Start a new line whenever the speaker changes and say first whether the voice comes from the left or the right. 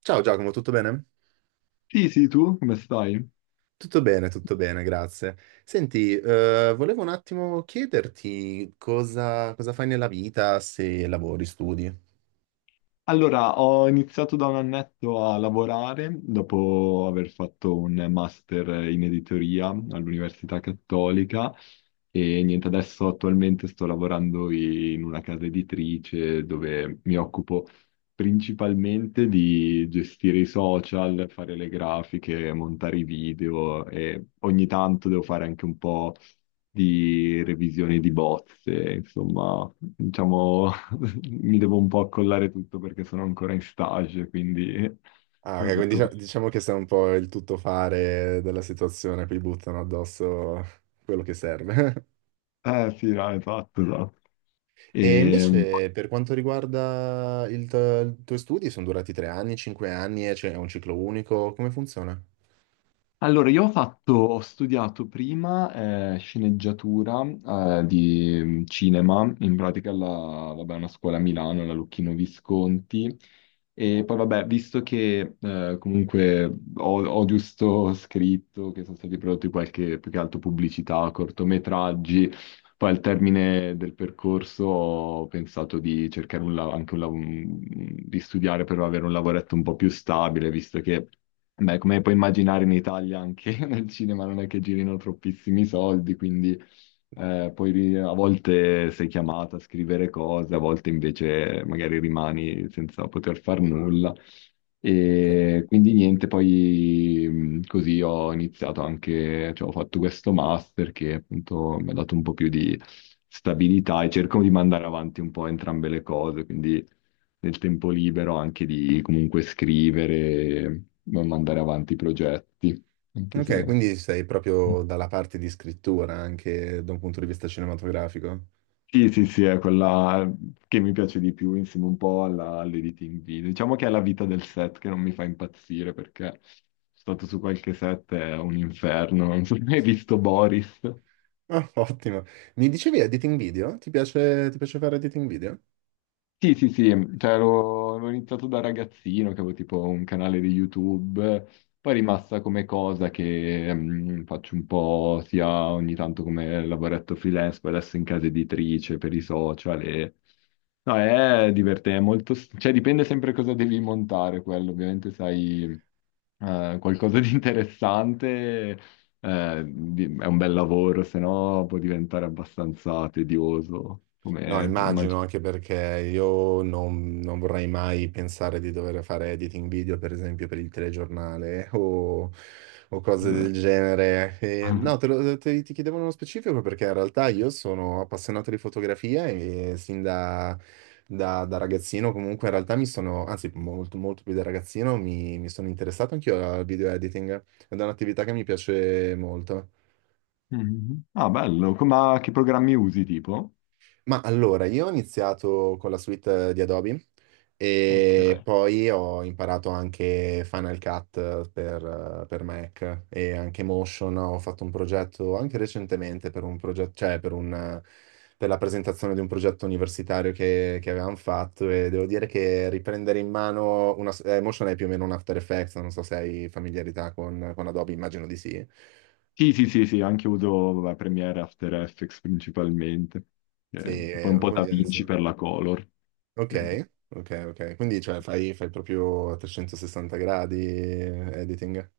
right: Ciao Giacomo, tutto bene?
left: Sì, sì, tu come stai?
right: Tutto bene, tutto bene, grazie. Senti, volevo un attimo chiederti cosa fai nella vita, se lavori, studi.
left: Allora, ho iniziato da un annetto a lavorare dopo aver fatto un master in editoria all'Università Cattolica e niente, adesso attualmente sto lavorando in una casa editrice dove mi occupo principalmente di gestire i social, fare le grafiche, montare i video e ogni tanto devo fare anche un po' di revisioni di bozze, insomma, diciamo mi devo un po' accollare tutto perché sono ancora in stage, quindi
right: Ah, ok,
left: come
right: quindi
left: tutto questo.
right: diciamo che sei un po' il tuttofare della situazione, poi buttano addosso quello che serve.
left: Eh sì, no, esatto, esatto.
right: E
left: E,
right: invece per quanto riguarda i tuoi studi, sono durati 3 anni, 5 anni, e c'è un ciclo unico, come funziona?
left: Allora, io ho studiato prima sceneggiatura di cinema, in pratica vabbè, una scuola a Milano, alla Lucchino Visconti, e poi vabbè, visto che comunque ho giusto scritto che sono stati prodotti qualche, più che altro pubblicità, cortometraggi, poi al termine del percorso ho pensato di cercare un, la- anche un, lav- di studiare per avere un lavoretto un po' più stabile, visto che... Beh, come puoi immaginare in Italia anche nel cinema non è che girino troppissimi soldi, quindi poi a volte sei chiamata a scrivere cose, a volte invece magari rimani senza poter far nulla.
right: Ok.
left: E quindi niente, poi così ho iniziato anche, cioè ho fatto questo master che appunto mi ha dato un po' più di stabilità e cerco di mandare avanti un po' entrambe le cose, quindi nel tempo libero anche di comunque scrivere, ma mandare avanti i progetti, anche
right: Ok,
left: se...
right: quindi sei proprio dalla parte di scrittura anche da un punto di vista cinematografico.
left: Sì, sì, sì, è quella che mi piace di più insieme un po' all'editing video. Diciamo che è la vita del set che non mi fa impazzire perché sono stato su qualche set, è un inferno. Non so se hai visto Boris.
right: Ah, ottimo. Mi dicevi editing video? Ti piace fare editing video?
left: Sì, sì, sì, cioè avevo iniziato da ragazzino, che avevo tipo un canale di YouTube, poi è rimasta come cosa che faccio un po' sia ogni tanto come lavoretto freelance, poi adesso in casa editrice per i social e... No, è divertente, è molto... cioè dipende sempre cosa devi montare quello, ovviamente sai qualcosa di interessante, è un bel lavoro, se no può diventare abbastanza tedioso,
right: No,
left: come
right: immagino
left: immagino.
right: anche perché io non vorrei mai pensare di dover fare editing video, per esempio, per il telegiornale o, cose del genere. E, no, ti chiedevo nello specifico perché in realtà io sono appassionato di fotografia e sin da ragazzino comunque in realtà mi sono, anzi molto, molto più da ragazzino, mi sono interessato anch'io al video editing ed è un'attività che mi piace molto.
left: Mhm. Ah, bello. Ma che programmi usi, tipo?
right: Ma allora, io ho iniziato con la suite di Adobe
left: Ok.
right: e poi ho imparato anche Final Cut per Mac e anche Motion. Ho fatto un progetto anche recentemente per un progetto, cioè per la presentazione di un progetto universitario che avevamo fatto e devo dire che riprendere in mano Motion è più o meno un After Effects, non so se hai familiarità con Adobe, immagino di sì.
left: Sì, sì, sì, sì, anche uso vabbè, Premiere After Effects principalmente.
right: Sì,
left: Poi un po'
right: vuol
left: da
right: dire,
left: Vinci
right: insomma.
left: per la color.
right: Ok,
left: Eh.
right: ok, ok. Quindi cioè, fai proprio a 360 gradi editing?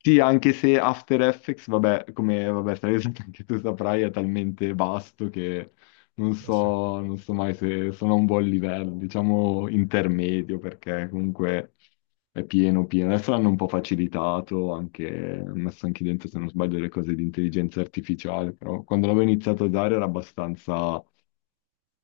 left: Sì, anche se After Effects, vabbè, come vabbè, sai, anche tu saprai, è talmente vasto che non
right: Eh sì.
left: so, non so mai se sono a un buon livello, diciamo intermedio, perché comunque è pieno, pieno. Adesso l'hanno un po' facilitato, anche, hanno messo anche dentro, se non sbaglio, le cose di intelligenza artificiale, però quando l'avevo iniziato a usare era abbastanza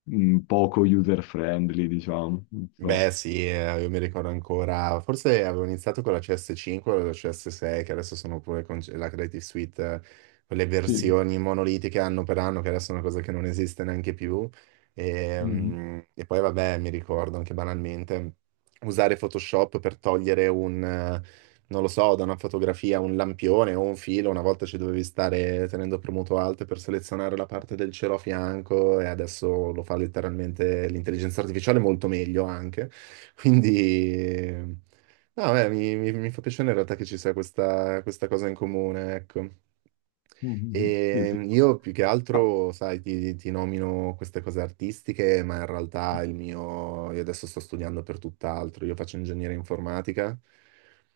left: poco user-friendly, diciamo, non so.
right: Beh sì, io mi ricordo ancora, forse avevo iniziato con la CS5 o la CS6, che adesso sono pure con la Creative Suite, quelle
left: Sì.
right: versioni monolitiche anno per anno, che adesso è una cosa che non esiste neanche più. E,
left: Mhm.
right: mm, e poi vabbè, mi ricordo anche banalmente, usare Photoshop per togliere un, non lo so, da una fotografia, un lampione o un filo, una volta ci dovevi stare tenendo premuto alt per selezionare la parte del cielo a fianco e adesso lo fa letteralmente l'intelligenza artificiale molto meglio anche. Quindi, no, beh, mi fa piacere in realtà che ci sia questa cosa in comune, ecco.
left: Mhm. Sì,
right: E
left: sì.
right: io più che
left: Ah,
right: altro, sai, ti nomino queste cose artistiche, ma in realtà il mio, io adesso sto studiando per tutt'altro, io faccio ingegneria informatica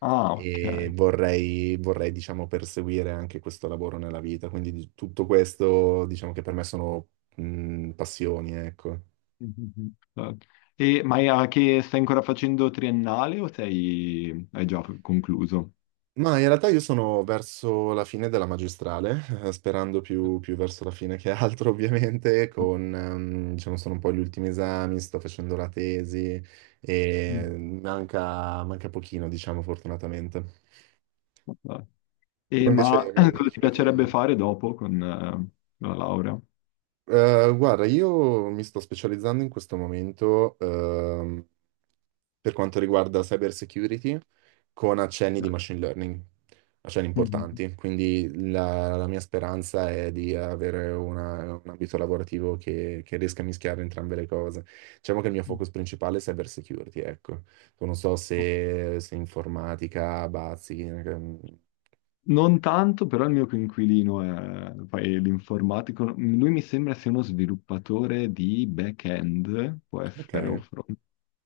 left: ah, ok.
right: e vorrei, diciamo, perseguire anche questo lavoro nella vita, quindi tutto questo, diciamo che per me sono, passioni, ecco.
left: Mhm. Ma è a che stai ancora facendo triennale o sei, hai già concluso?
right: Ma in realtà io sono verso la fine della magistrale, sperando più verso la fine che altro, ovviamente, diciamo, sono un po' gli ultimi esami, sto facendo la tesi
left: Mm.
right: e manca pochino, diciamo, fortunatamente.
left: Eh,
right: Tu
left: E,
right: invece
left: ma
right: mi mi
left: cosa ti
right: dicevi
left: piacerebbe
right: che,
left: fare dopo con la laurea?
right: Guarda, io mi sto specializzando in questo momento per quanto riguarda cyber security con accenni di machine learning, accenni
left: Mhm.
right: importanti. Quindi la mia speranza è di avere un ambito lavorativo che riesca a mischiare entrambe le cose. Diciamo che il mio focus principale è cyber security, ecco. Non so se informatica, bazzi,
left: Non tanto, però il mio coinquilino è l'informatico. Lui mi sembra sia uno sviluppatore di back-end, può essere, o
right: ok.
left: front.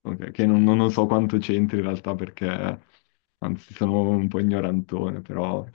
left: Ok, che non so quanto c'entri in realtà perché, anzi, sono un po' ignorantone, però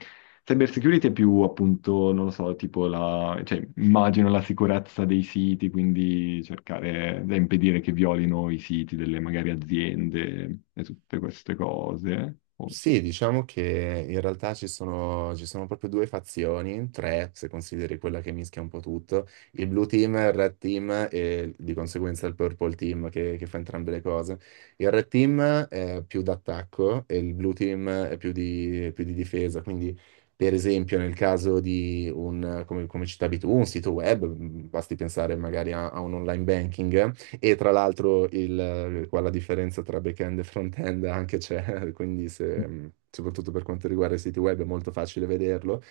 left: cyber security è più appunto, non lo so, tipo la, cioè, immagino la sicurezza dei siti, quindi cercare da impedire che violino i siti delle magari aziende e tutte queste cose.
right: Sì, diciamo che in realtà ci sono proprio due fazioni, tre se consideri quella che mischia un po' tutto, il blue team, il red team e di conseguenza il purple team che fa entrambe le cose. Il red team è più d'attacco e il blue team è più più di difesa, quindi per esempio nel caso di un, come citavi tu, un sito web, basti pensare magari a un online banking. E tra l'altro qua la differenza tra back-end e front-end anche c'è, quindi soprattutto per quanto riguarda i siti web è molto facile vederlo.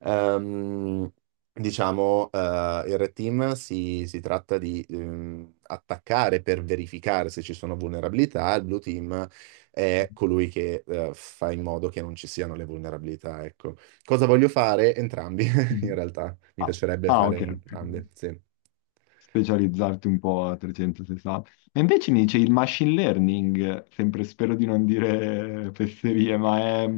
right: Ehm, diciamo, il Red Team si tratta di attaccare per verificare se ci sono vulnerabilità, il Blue Team è colui che fa in modo che non ci siano le vulnerabilità, ecco. Cosa voglio fare? Entrambi, in realtà. Mi
left: Ah,
right: piacerebbe
left: ah,
right: fare
left: ok.
right: entrambe, sì.
left: Specializzarti un po' a 360. E invece mi dice il machine learning, sempre spero di non dire fesserie, ma è,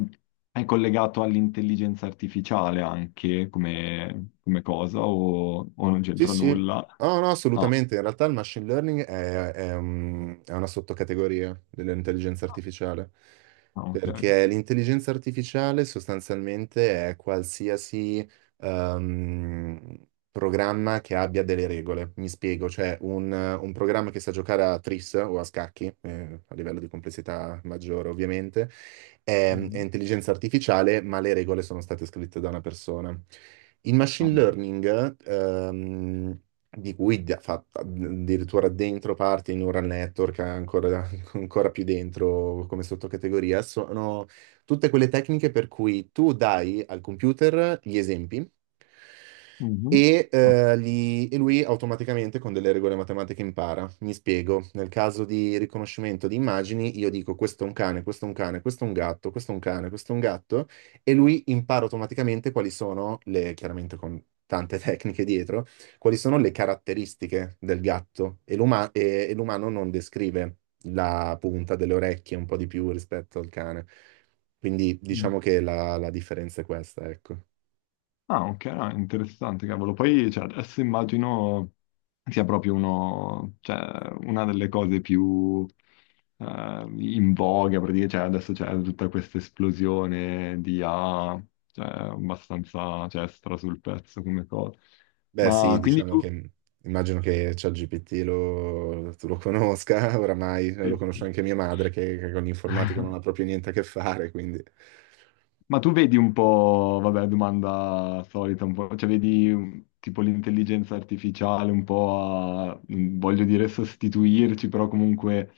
left: è collegato all'intelligenza artificiale anche come cosa o non
right: Sì,
left: c'entra
right: sì,
left: nulla?
right: no, no,
left: Ah,
right: assolutamente. In realtà il machine learning è una sottocategoria dell'intelligenza artificiale,
left: ah, ok. Ok.
right: perché l'intelligenza artificiale sostanzialmente è qualsiasi ehm, programma che abbia delle regole. Mi spiego, cioè un programma che sa giocare a tris o a scacchi, a livello di complessità maggiore ovviamente, è
left: Mhm.
right: intelligenza artificiale, ma le regole sono state scritte da una persona. Il machine
left: Ah,
right: learning, di cui fa addirittura dentro parte i neural network, ancora, ancora più dentro come sottocategoria, sono tutte quelle tecniche per cui tu dai al computer gli esempi
left: mhm.
right: e,
left: Ah,
right: eh, li- e lui automaticamente con delle regole matematiche impara. Mi spiego, nel caso di riconoscimento di immagini, io dico questo è un cane, questo è un cane, questo è un gatto, questo è un cane, questo è un gatto, e lui impara automaticamente quali sono chiaramente con tante tecniche dietro, quali sono le caratteristiche del gatto. E l'umano non descrive la punta delle orecchie un po' di più rispetto al cane. Quindi
left: mhm.
right: diciamo che la differenza è questa, ecco.
left: Ah, ok, ah, interessante, cavolo. Poi, cioè, adesso immagino sia proprio uno, cioè, una delle cose più in voga, praticamente, cioè, adesso c'è tutta questa esplosione di AI, cioè, abbastanza, cioè, stra sul pezzo come cosa.
right: Beh, sì,
left: Ma quindi
right: diciamo
left: tu...
right: che immagino che ChatGPT tu lo conosca oramai, lo
left: sì, sì.
right: conosce anche mia madre che con l'informatica non ha proprio niente a che fare, quindi...
left: Ma tu vedi un po', vabbè, domanda solita, un po', cioè vedi tipo l'intelligenza artificiale un po' a, voglio dire, sostituirci, però comunque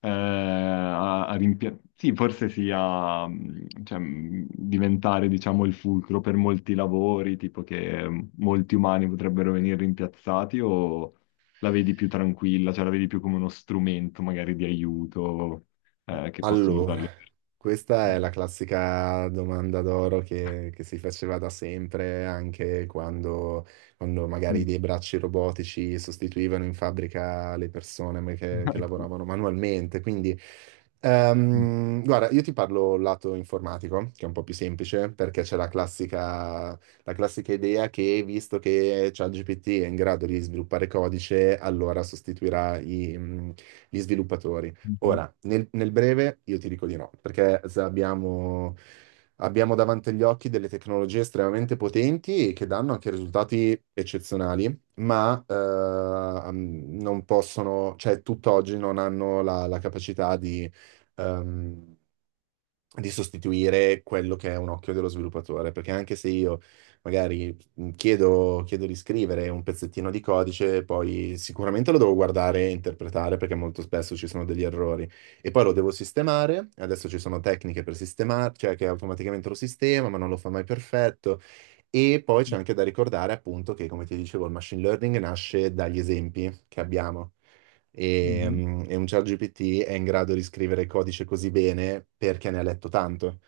left: Sì, forse sì, a cioè, diventare, diciamo, il fulcro per molti lavori, tipo che molti umani potrebbero venire rimpiazzati o la vedi più tranquilla, cioè la vedi più come uno strumento magari di aiuto che possono
right: Allora,
left: usare le
right: questa è
left: persone?
right: la classica domanda d'oro che si faceva da sempre, anche quando magari dei bracci robotici sostituivano in fabbrica le persone che
left: Mhm,
right: lavoravano manualmente. Quindi, guarda, io ti parlo lato informatico, che è un po' più semplice, perché c'è la classica idea che, visto che ChatGPT è in grado di sviluppare codice, allora sostituirà gli sviluppatori.
left: mhm.
right: Ora, nel breve io ti dico di no, perché abbiamo davanti agli occhi delle tecnologie estremamente potenti e che danno anche risultati eccezionali, ma non possono, cioè tutt'oggi non hanno la capacità ehm, di sostituire quello che è un occhio dello sviluppatore, perché anche se io magari chiedo di scrivere un pezzettino di codice, poi sicuramente lo devo guardare e interpretare perché molto spesso ci sono degli errori e poi lo devo sistemare, adesso ci sono tecniche per sistemare, cioè che automaticamente lo sistema, ma non lo fa mai perfetto. E poi c'è anche da ricordare appunto che, come ti dicevo, il machine learning nasce dagli esempi che abbiamo e,
left: Mhm.
right: mm, e un ChatGPT è in grado di scrivere codice così bene perché ne ha letto tanto,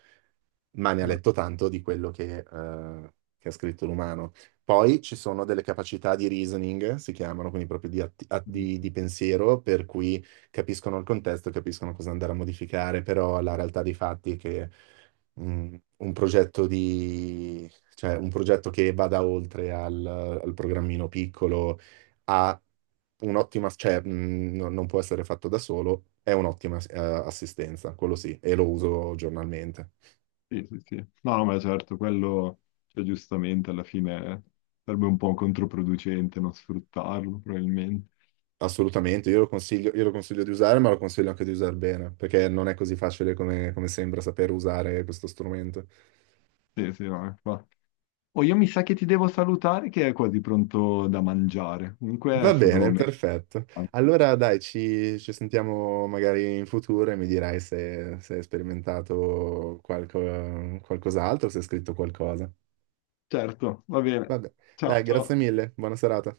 right: ma ne ha
left: Eh,
right: letto tanto di quello che ha scritto l'umano. Poi ci sono delle capacità di reasoning, si chiamano, quindi proprio di, atti- a- di pensiero, per cui capiscono il contesto, capiscono cosa andare a modificare, però la realtà dei fatti è che un progetto di, cioè un progetto che vada oltre al programmino piccolo ha un'ottima, cioè non può essere fatto da solo, è un'ottima assistenza, quello sì, e lo uso giornalmente.
left: Sì, sì, sì. No, no, ma certo, quello, cioè, giustamente alla fine sarebbe un po' controproducente non sfruttarlo, probabilmente.
right: Assolutamente, io lo consiglio di usare, ma lo consiglio anche di usare bene, perché non è così facile come sembra saper usare questo strumento.
left: Sì, sì, no, infatti. Oh, io mi sa che ti devo salutare che è quasi pronto da mangiare. Comunque è
right: Va
left: stato
right: bene,
left: me.
right: perfetto. Allora dai, ci sentiamo magari in futuro e mi dirai se hai sperimentato qualcos'altro, se hai scritto qualcosa.
left: Certo, va bene.
right: Vabbè,
left: Ciao,
right: dai, grazie
left: ciao.
right: mille, buona serata.